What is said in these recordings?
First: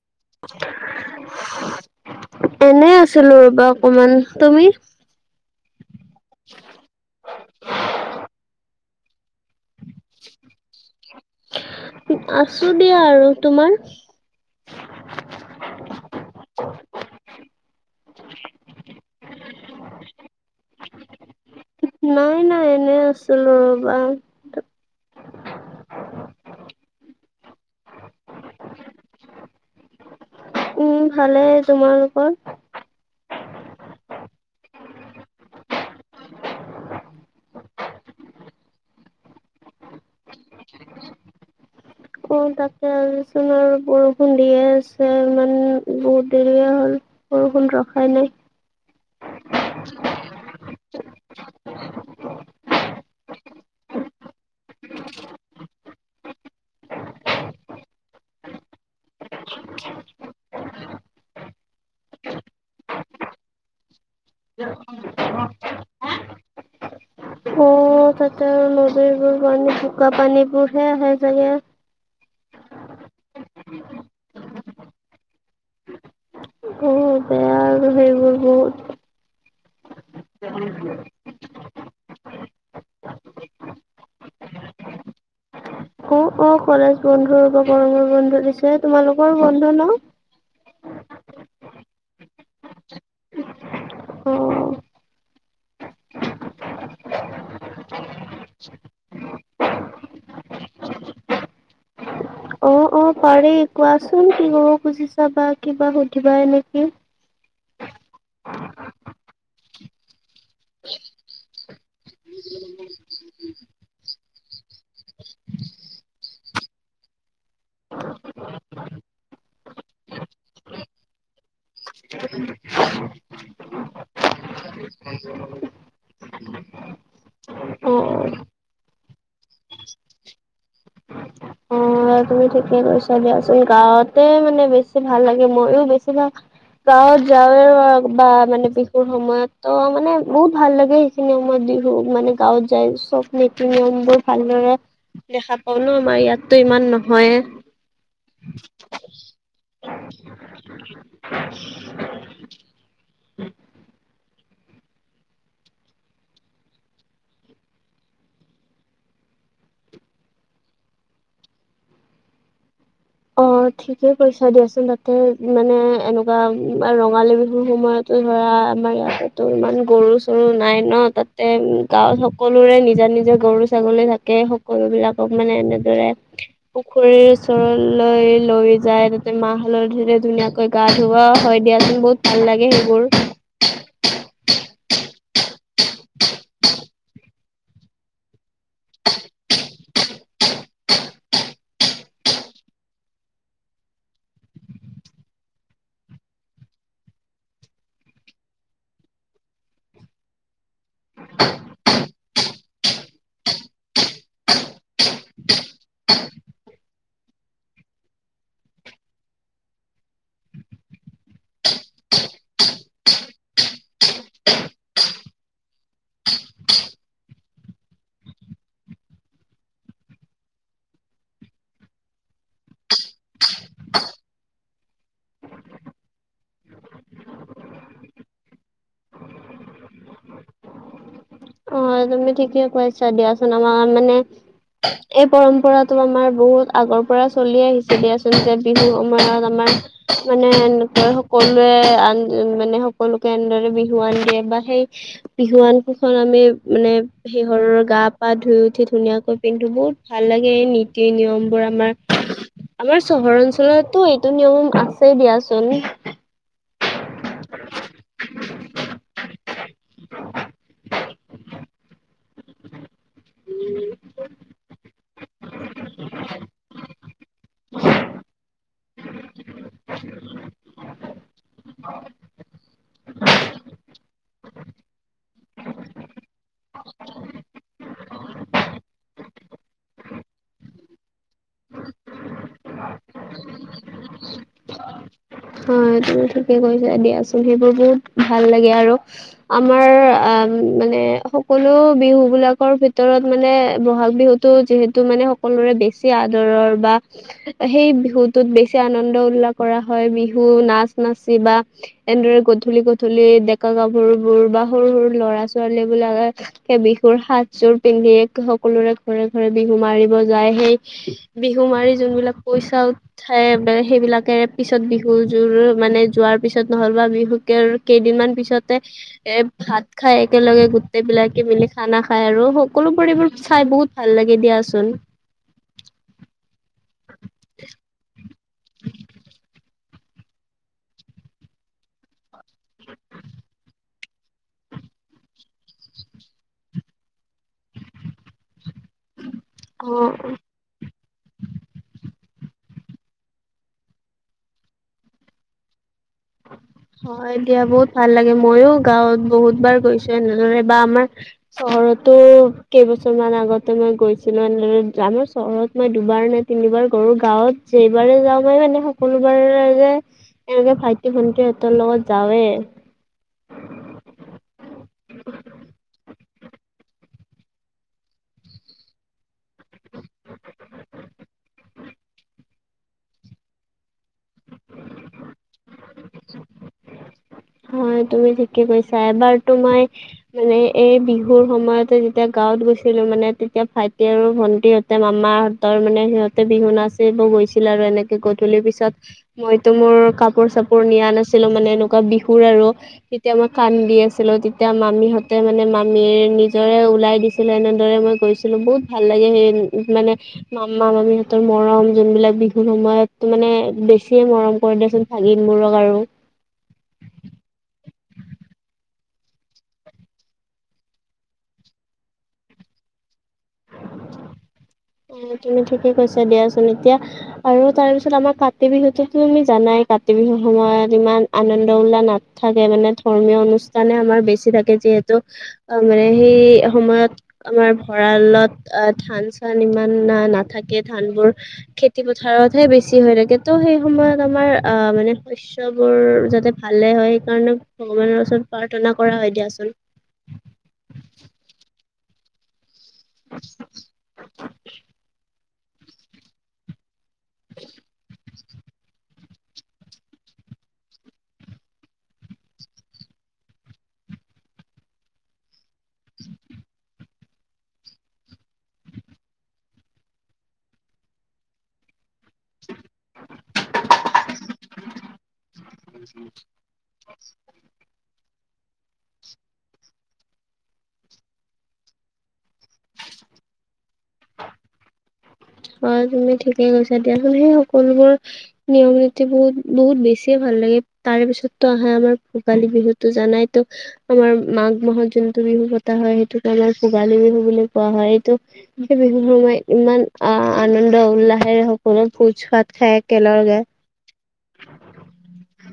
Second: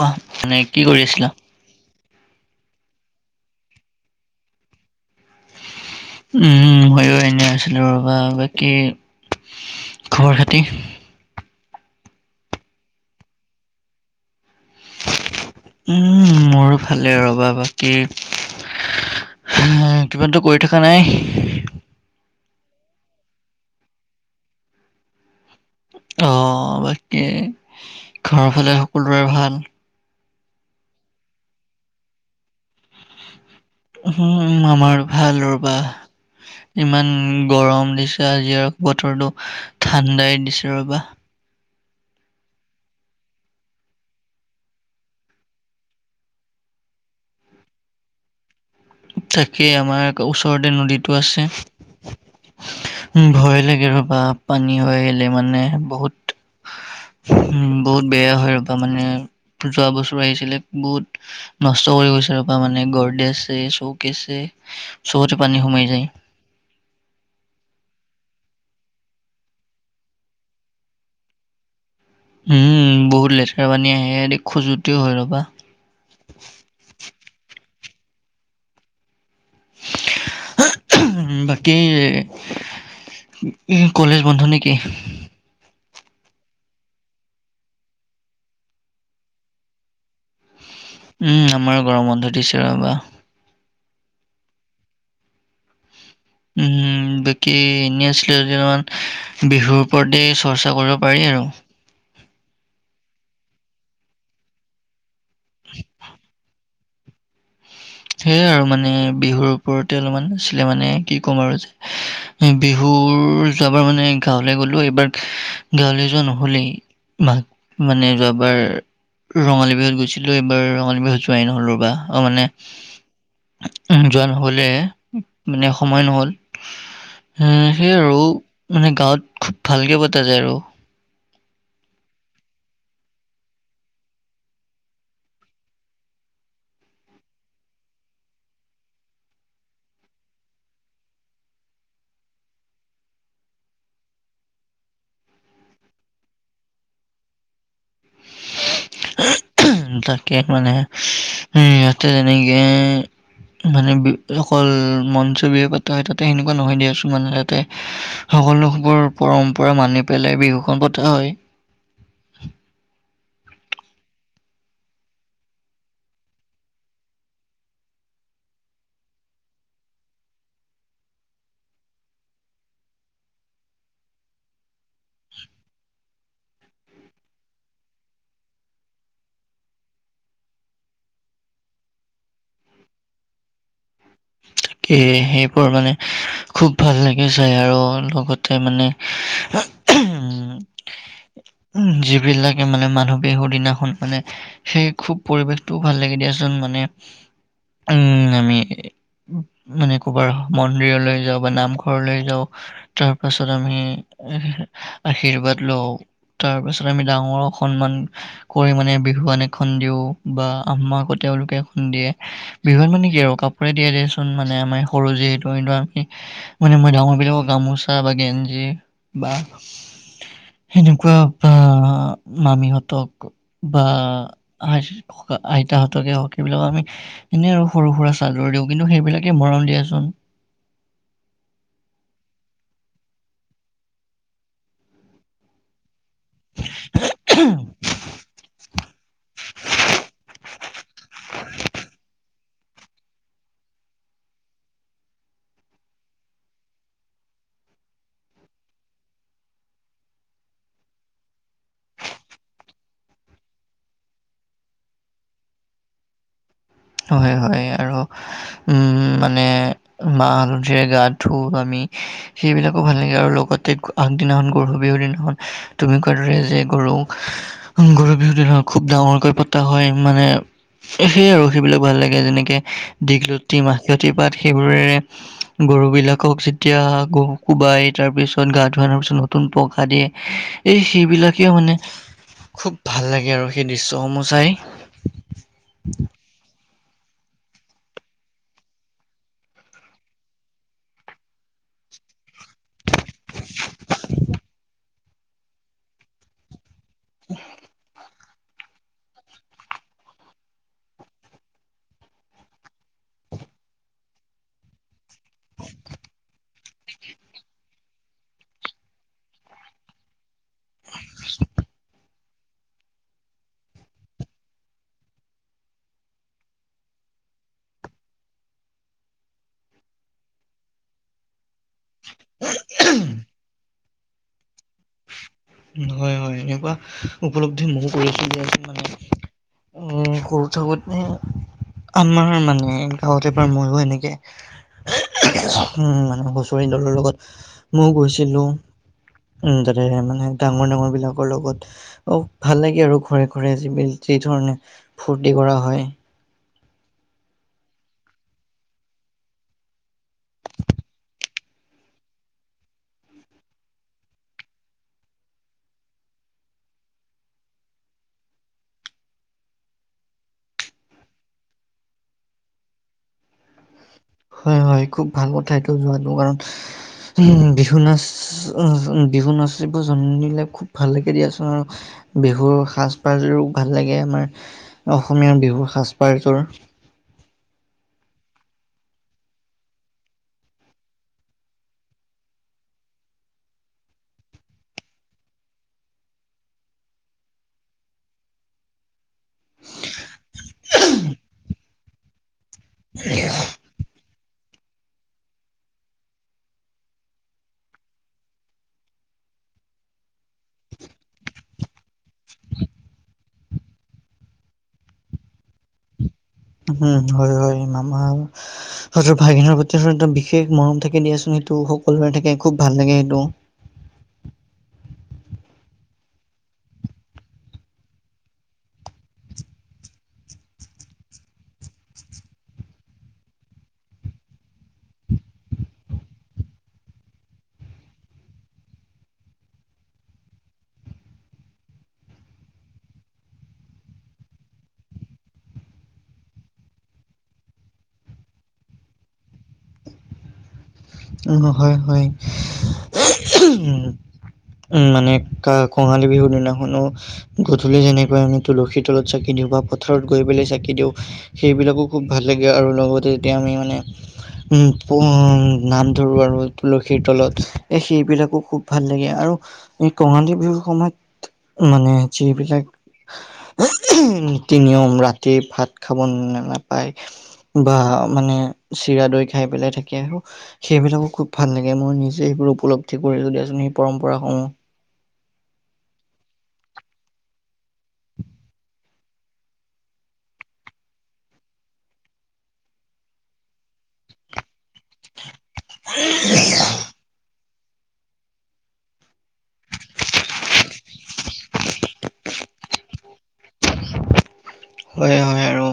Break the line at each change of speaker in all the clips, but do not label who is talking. কোৱা মানে কি কৰি আছিলা?
এনে আছিলো ৰবা অকমান, তুমি?
উম ময়ো এনে আছিলো ৰবা, বাকী খবৰ - খাতি?
উম আছো দিয়া আৰু তোমাৰ?
উম মোৰো ভালেই ৰবা বা। কি হে কিবাতো কৰি থকা নাই?
নাই নাই এনে আছিলোঁ ৰবা।
অ, বাকী ঘৰৰ ফালে সকলোৰে ভাল?
উম ভালে, তোমালোকৰ?
উহুম আমাৰ ভাল ৰবা। ইমান গৰম দিছে আজি আৰু বতৰটো, ঠাণ্ডাই দিছে ৰ'বা।
অ তাকে আহিছিলোঁ অলপ বৰষুণ দিয়ে আছে, ইমান বহুত দেৰিয়ে হ'ল। বৰষুণ ৰখাই নাই।
তাকেই আমাৰ ওচৰতে নদীটো আছে। উম ভয় লাগে ৰবা, পানী হৈ আহিলে মানে বহুত হু উম বহুত বেয়া হয় ৰবা মানে যোৱা বছৰো আহিছিলে বহুত নষ্ট কৰি গৈছে ৰবা মানে গৰ্দে আছে, চৌকে আছে, চবতে পানী সোমাই যায়।
অ'। তাতে নদীৰবোৰ পানী বোকা পানীবোৰহে আহে চাগে।
উম' বহুত লেতেৰা পানী আহে, এ খোজোতিও হৈ ৰ'বা।
অ', বেয়া আৰু সেইবোৰ বহুত। [unintelligible]
উম' বাকী কলেজ বন্ধ নেকি?
অ অ কলেজ বন্ধ ৰবা, গৰমৰ বন্ধ দিছে। তোমালোকৰ বন্ধ ন?
উম' আমাৰো গৰম বন্ধ দিছে ৰ'বা।
অ'।
উম'। বাকী এনেই আছিলো [unintelligible] বিহুৰ ওপৰতে চৰ্চা কৰিব পাৰি আৰু।
অ', অ', পাৰি কোৱাচোন, কি ক'ব খুজিছা বা কিবা সুধিবা নেকি?
সেয়াই আৰু, মানে বিহুৰ ওপৰতে অলপমান আছিলে। মানে কি ক'ম আৰু যে? বিহুৰ যোৱাবাৰ মানে গাঁৱলে গলো, এইবাৰ গাঁৱলে যোৱা নহলেই। মাক, মানে যোৱাবাৰ ৰঙালী বিহুত গৈছিলোঁ। এইবাৰ ৰঙালী বিহুত যোৱাই নহল ৰ'বা, অ মানে উম যোৱা নহলে, মানে সময় নহল। উম সেইয় আৰু
অ',
মানে গাঁৱত খুব ভালকে পতা যায় আৰু।
অ', অ', তুমি ঠিকে কৈছা দিয়াচোন, গাঁৱতে মানে বেছি ভাল লাগে। ময়ো বেছি ভাগ গাঁৱত যাওঁৱে আৰু, বা মানে বিহুৰ সময়ততো মানে বহুত ভাল লাগে। নীতি-নিয়মত বিহুক মানে গাঁৱত যায় চব নীতি-নিয়মবোৰ ভালদৰে দেখা পাও ন, আমাৰ ইয়াতটো ইমান নহয়ে।
তাকে মানে, এ ইয়াতে যেনেকে মানে অকল মঞ্চ বিহু পাতা হয়, তাতে সেনেকুৱা নহয় দিয়াচোন মানে তাতে। সকলোবোৰ পৰম্পৰা মানি পেলাই বিহুখন পতা হয়।
অ ঠিকে কৈছা দিয়াচোন, তাতে মানে এনেকুৱা ৰঙালী বিহুৰ সময়ত ধৰা, আমাৰ ইয়াতেতো ইমান গৰু-চৰু নাই ন, তাতে গাঁৱত সকলোৰে নিজা নিজা গৰু-ছাগলী থাকে, সকলো বিলাকক মানে এনেদৰে পুখুৰীৰ ওচৰত লয় লৈ যায়, তাতে মাহ-হালধিৰে ধুনীয়াকৈ গা ধুওৱা হয় দিয়াচোন। বহুত ভাল লাগে সেইবোৰ।
তাকে সেইবোৰ মানে খুব ভাল লাগি যায় আৰু লগতে মানে [unintelligible]
[inaudible]
যিবিলাকে মানে মানুহ বিহুৰ দিনাখন মানে সেই খুব পৰিৱেশটোও ভাল লাগে দিয়াচোন, মানে উম, আমি মানে, ক'বাৰ মন্দিৰলৈ যাওঁ বা নামঘৰলৈ যাওঁ। তাৰ পাছত আমি আশীৰ্বাদ লওঁ। তাৰপিছত আমি ডাঙৰক সন্মান কৰি মানে, বিহুৱান এখন দিও বা আমাকো তেওঁলোকে এখন দিয়ে। বিহুত মানে কি আৰু কাপোৰে দিয়ে দিয়াচোন, মানে, আমাৰ সৰু যিহেতু, কিন্তু আমি মানে, মই ডাঙৰবিলাকক গামোচা বা গেঞ্জি বা সেনেকুৱা বা মামিহঁতক বা আ-আইতাহঁতকে হওক এইবিলাকক আমি এনে আৰু সৰু-সুৰা চাদৰ দিওঁ, কিন্তু সেইবিলাকে মৰম দিয়াচোন।
অ তুমি ঠিকে কৈছা দিয়াচোন, আমাৰ মানে এই পৰম্পৰা ত' আমাৰ বহুত আগৰ পৰা চলি আহিছে দিয়াচোন বিহু সময়ত আমাৰ মানে এনেকৈ সকলোৱে আন মানে সকলোকে এনেদৰে বিহুৱান দিয়ে বা সেই বিহুৱান কেইখন আমি মানে হেহৰ গা পা ধুই উঠি ধুনীয়াকৈ পিন্ধো বহুত ভাল লাগে এই নীতি নিয়ম বোৰ আমাৰ। আমাৰ চহৰ অঞ্চলতো এইটো নিয়ম আছে দিয়াচোন।
হয় হয় আৰু মানে মাহ হালধিৰে গা ধুও আমি। সেইবিলাকো ভাল লাগে আৰু লগতে আগদিনাখন গৰু বিহুৰ দিনাখন তুমি কোৱা দৰে যে গৰু গৰু বিহু দিনা খুব ডাঙৰকৈ পতা হয় মানে সেইয়ে আৰু। সেইবিলাক ভাল লাগে যেনেকে দীঘলতি মাখিয়তী পাত সেইবোৰেৰে গৰু বিলাকক যেতিয়া গৰু কোবাই তাৰ পিছত গা ধুৱাৰ পিছত নতুন পসাদ দিয়ে। এই সেইবিলাকে মানে খুব ভাল লাগে আৰু সেই দৃশ্যসমূহ চাই।
অ' অঁ তুমি ঠিকে কৈছে দিয়াচোন সেইবোৰ বহুত ভাল লাগে আৰু আমাৰ আ মানে সকলো বিহু বিলাক ভিতৰত মানে ব'হাগ বিহুটো যিহেতু মানে সকলোৰে বেছি আদৰৰ বা সেই বিহুটোত বেছি আনন্দ উল্লাস কৰা হয়, বিহু নাচ নাচি বা এনেদৰে গধূলি গধূলি ডেকা গাভৰুবোৰ বা সৰু সৰু ল'ৰা ছোৱালী বিলাকে সেই বিহুৰ সাজযোৰ পিন্ধি সকলোৰে ঘৰে ঘৰে বিহু মাৰিব যায়। সেই বিহু মাৰি যোনবিলাক পইচা উঠাই সেইবিলাকে পিছত বিহু তোৰ মানে যোৱাৰ পিছত নহ'ল বা বিহুৰ কেইদিনমান পিছতে এ ভাত খাই একেলগে গোটেই বিলাকে মিলি খানা খাই আৰু সকলোবোৰ এইবোৰ চাই বহুত ভাল লাগে দিয়াচোন।
হয় হয়, এনেকুৱা উপলব্ধি মইও কৰিছিলো যে মানে সৰু থাকোঁতে আমাৰ মানে গাঁৱত এবাৰ মইও এনেকে উম মানে হুচৰি দলৰ লগত মইও গৈছিলো। উম তাতে
অ',
মানে ডাঙৰ ডাঙৰ বিলাকৰ লগত অ ভাল লাগে আৰু ঘৰে ঘৰে যি যি ধৰণে ফূৰ্তি কৰা হয়।
হয় দিয়া বহুত ভাল লাগে মইও গাঁৱত বহুত বাৰ গৈছো এনেদৰে বা আমাৰ চহৰতো কেইবছৰমান আগতে মই গৈছিলো এনেদৰে আমাৰ চহৰত মই দুবাৰ নে তিনিবাৰ গলো, গাঁৱত যেইবাৰে যাওঁ মই মানে সকলোবাৰে যে এনেকে ভা ইটি ভণ্টি সিহঁতৰ লগত যাওঁৱে।
হয় হয় খুব ভাল কথা এইটো যোৱাটো কাৰণ, বিহু নাচ বিহু নাচিব জানিলে খুব ভাল লাগে দিয়াচোন আৰু বিহুৰ সাজপাৰ যোৰো ভাল লাগে আমাৰ অসমীয়া বিহুৰ সাজপাৰ যোৰ।
হয় তুমি ঠিকে কৈছা এবাৰ তো মই মানে এই বিহুৰ সময়তে যেতিয়া গাঁৱত গৈছিলো মানে তেতিয়া ভাইটি আৰু ভন্টিয়ে মামাহঁতৰ মানে সিহঁতে বিহু নাচিব গৈছিলে আৰু এনেকে গধূলি পিছত মইতো মোৰ কাপোৰ চাপোৰ নিয়া নাছিলো মানে এনেকুৱা বিহুৰ আৰু তেতিয়া মই কান্দি আছিলোঁ তেতিয়া মামীহঁতে মানে মামীয়ে নিজৰে ওলাই দিছিলে এনেদৰে মই গৈছিলোঁ বহুত ভাল লাগে সেই উম মানে মামা মামীহঁতৰ মৰম যোনবিলাক বিহুৰ সময়তটো মানে বেছিয়ে মৰম কৰে দিয়াচোন। ভাগিন বোৰক আৰু।
উম হয় হয় মামা সঁতৰ ভাগিনৰ প্ৰতিটা বিশেষ মৰম থাকে দিয়াচোন সেইটো সকলোৰে থাকে খুব ভাল লাগে সেইটো
অ তুমি ঠিকে কৈছা দিয়াচোন এতিয়া আৰু তাৰ পিছত আমাৰ কাতি বিহুতো তুমি জানাই কাতি বিহু সময়ত ইমান আনন্দ উল্লাহ নাথাকে মানে ধৰ্মীয় অনুষ্ঠানে আমাৰ বেছি থাকে যিহেতু অ মানে সেই সময়ত আমাৰ ভঁৰালত অ ধান চান ইমান নাথাকে ধানবোৰ খেতি পথাৰতহে বেছি হৈ থাকে ত' সেই সময়ত আমাৰ আহ মানে শস্যবোৰ যাতে ভালে হয় সেইকাৰণে ভগৱানৰ ওচৰত প্ৰাৰ্থনা কৰা হয় দিয়াচোন
উ হয় হয় উ মানে কা কঙালী বিহু দিনাখনো গধূলি যেনেকৈ আমি তুলসীৰ তলত চাকি দিওঁ বা পথাৰত গৈ পেলাই চাকি দিওঁ সেইবিলাকো খুব ভাল লাগে আৰু লগতে যেতিয়া আমি মানে উম পো নাম ধৰোঁ আৰু তুলসীৰ তলত এই সেইবিলাকো খুব ভাল লাগে আৰু এই কঙালী বিহু সময়ত মানে যিবিলাক নীতি নিয়ম ৰাতি ভাত খাব ন নাপায় বা মানে চিৰা দৈ খাই পেলাই থাকি আৰু সেইবিলাকো খুব ভাল লাগে মই নিজে সেইবোৰ উপলব্ধি কৰিছোঁ দিয়াচোন সেই পৰম্পৰাসমূহ
অ তুমি ঠিকে কৈছা দিয়াচোন সেই সকলোবোৰ নিয়ম নীতি বহুত বহুত বেছিয়ে ভাল লাগে তাৰে পিছততো আহে আমাৰ ভোগালী বিহুতো জানাইতো আমাৰ মাঘ মাহত যোনটো বিহু পতা হয় সেইটোকে আমাৰ ভোগালী বিহু বুলি কোৱা হয় এইটো সেই বিহু সময় ইমান অ আনন্দ উল্লাহেৰে সকলো ভোজ ভাত খায় একেলগে
হয় হয় আৰু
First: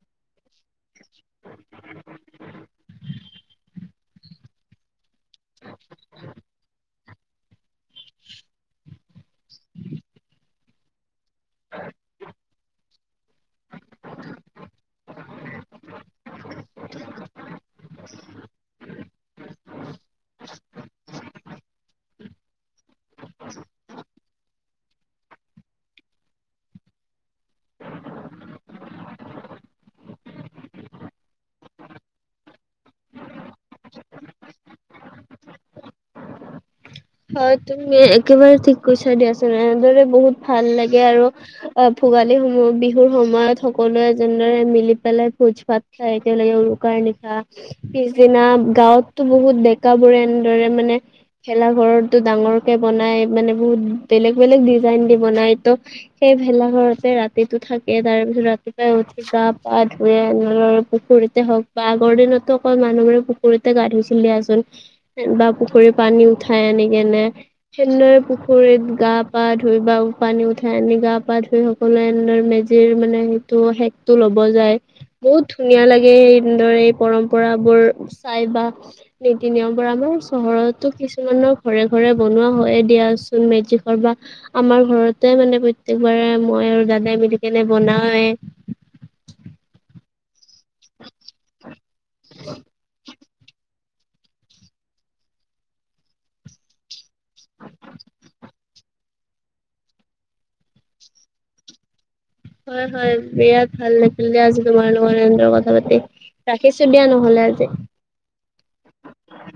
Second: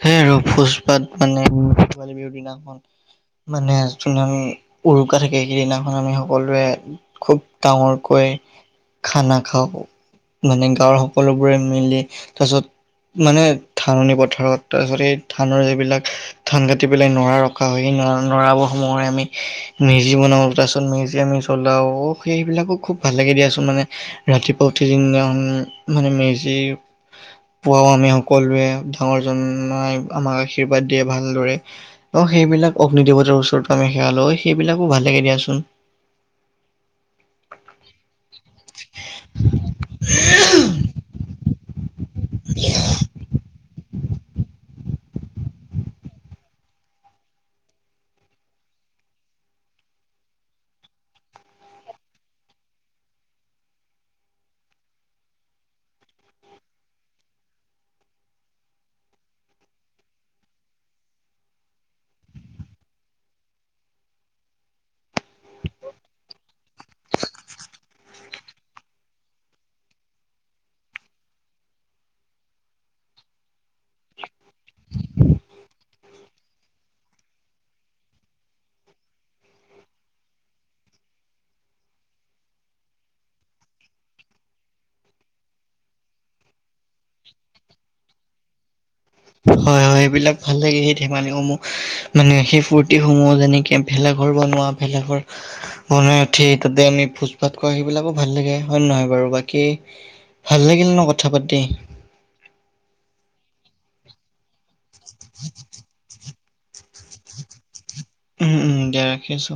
সেইয় আৰু ভোজ ভাত মানে ভোগালী বিহুৰ দিনাখন মানে যোন উৰুকা থাকে সেইদিনাখন আমি সকলোৱে খুব ডাঙৰকৈ খানা খাওঁ মানে গাঁৱৰ সকলোবোৰে মিলি তাৰপিছত মানে ধাননি পথাৰত তাৰপিছত এই ধাননি বিলাক ধান কাটি পেলাই নৰা ৰখা হয় সেই নৰা নৰাবৰ সোমোৱাই আমি মেজি বনাও তাৰচত মেজি আমি জ্বলাও সেই সেবিলাকো খুব ভাল লাগে দিয়াচোন মানে ৰাতি পোৱা উঠি কিনে মানে মেজি পুৱাও আমি সকলোৱে ডাঙৰ জনাই আমাক আশীৰ্বাদ দিয়ে ভালদৰে অ সেইবিলাক অগ্নি দেৱতাৰ ওচৰত আমি সেৱা লৈ অ সেইবিলাকো ভাল লাগে দিয়াচোন
হয় তুমি একেবাৰে ঠিক কৈছা দিয়াচোন এনেদৰে বহুত ভাল লাগে আৰু অ ভোগালীসমূহ বিহুৰ সময়ত সকলোৱে এ যেনেদৰে মিলি পেলাই ভোজ ভাত খাই একেলগে উৰুকাৰ নিশা পিছদিনা গাঁৱততো বহুত ডেকা বোৰে এনেদৰে মানে খেলা ঘৰতো ডাঙৰ কে বনাই মানে বহুত বেলেগ বেলেগ ডিজাইন দি বনাই তো সেই ভেলাঘৰতে ৰাতিটো থাকে তাৰ পিছত ৰাতিপুৱাই উঠি গা পা ধুুৱে, নহলে পুখুৰীত হওক বা আগৰ দিনতো অকল মানুহবোৰে পুখুৰীতে গা ধুইছিল দিয়াচোন বা পুখুৰীৰ পানী উঠাই আনি কেনে তেনেদৰে পুখুৰীত গা পা ধুই বা পানী উঠাই আনি গা পা ধুই হওক কলে মেজিৰ মানে সেইটো শেকটো ল'ব যায় বহুত ধুনীয়া লাগে হেনেদৰে এই পৰম্পৰাবোৰ চাই বা নীতি নিয়মবোৰ আমাৰ চহৰতো কিছু কিছুমানৰ ঘৰে ঘৰে বনোৱা হয় দিয়াচোন মেজিকৰ বা আমাৰ ঘৰতে মানে প্ৰত্যেকবাৰে মই আৰু দাদাই মিলি কেনে বনাওয়ে
হয় হয় এইবিলাক ভাল লাগে সেই ধেমালি সমূহ মানে সেই ফূুৰ্তি সমূহ যেনেকে ভেলাঘৰ বনোৱা ভেলাঘৰ বনাই উঠি তাতে আমি ভোজ ভাত খোৱা সেইবিলাকো ভাল লাগে হয় নে নহয় বাৰু বাকী ভাল লাগিল ন কথা পাতি
হয় হয় বিৰাট ভাল লাগিল দে আজি তোমাৰ লগত এনেদৰে কথা পাতি ৰাখিছো দিয়া নহলে আজি
উম উম দিয়া ৰাখিছো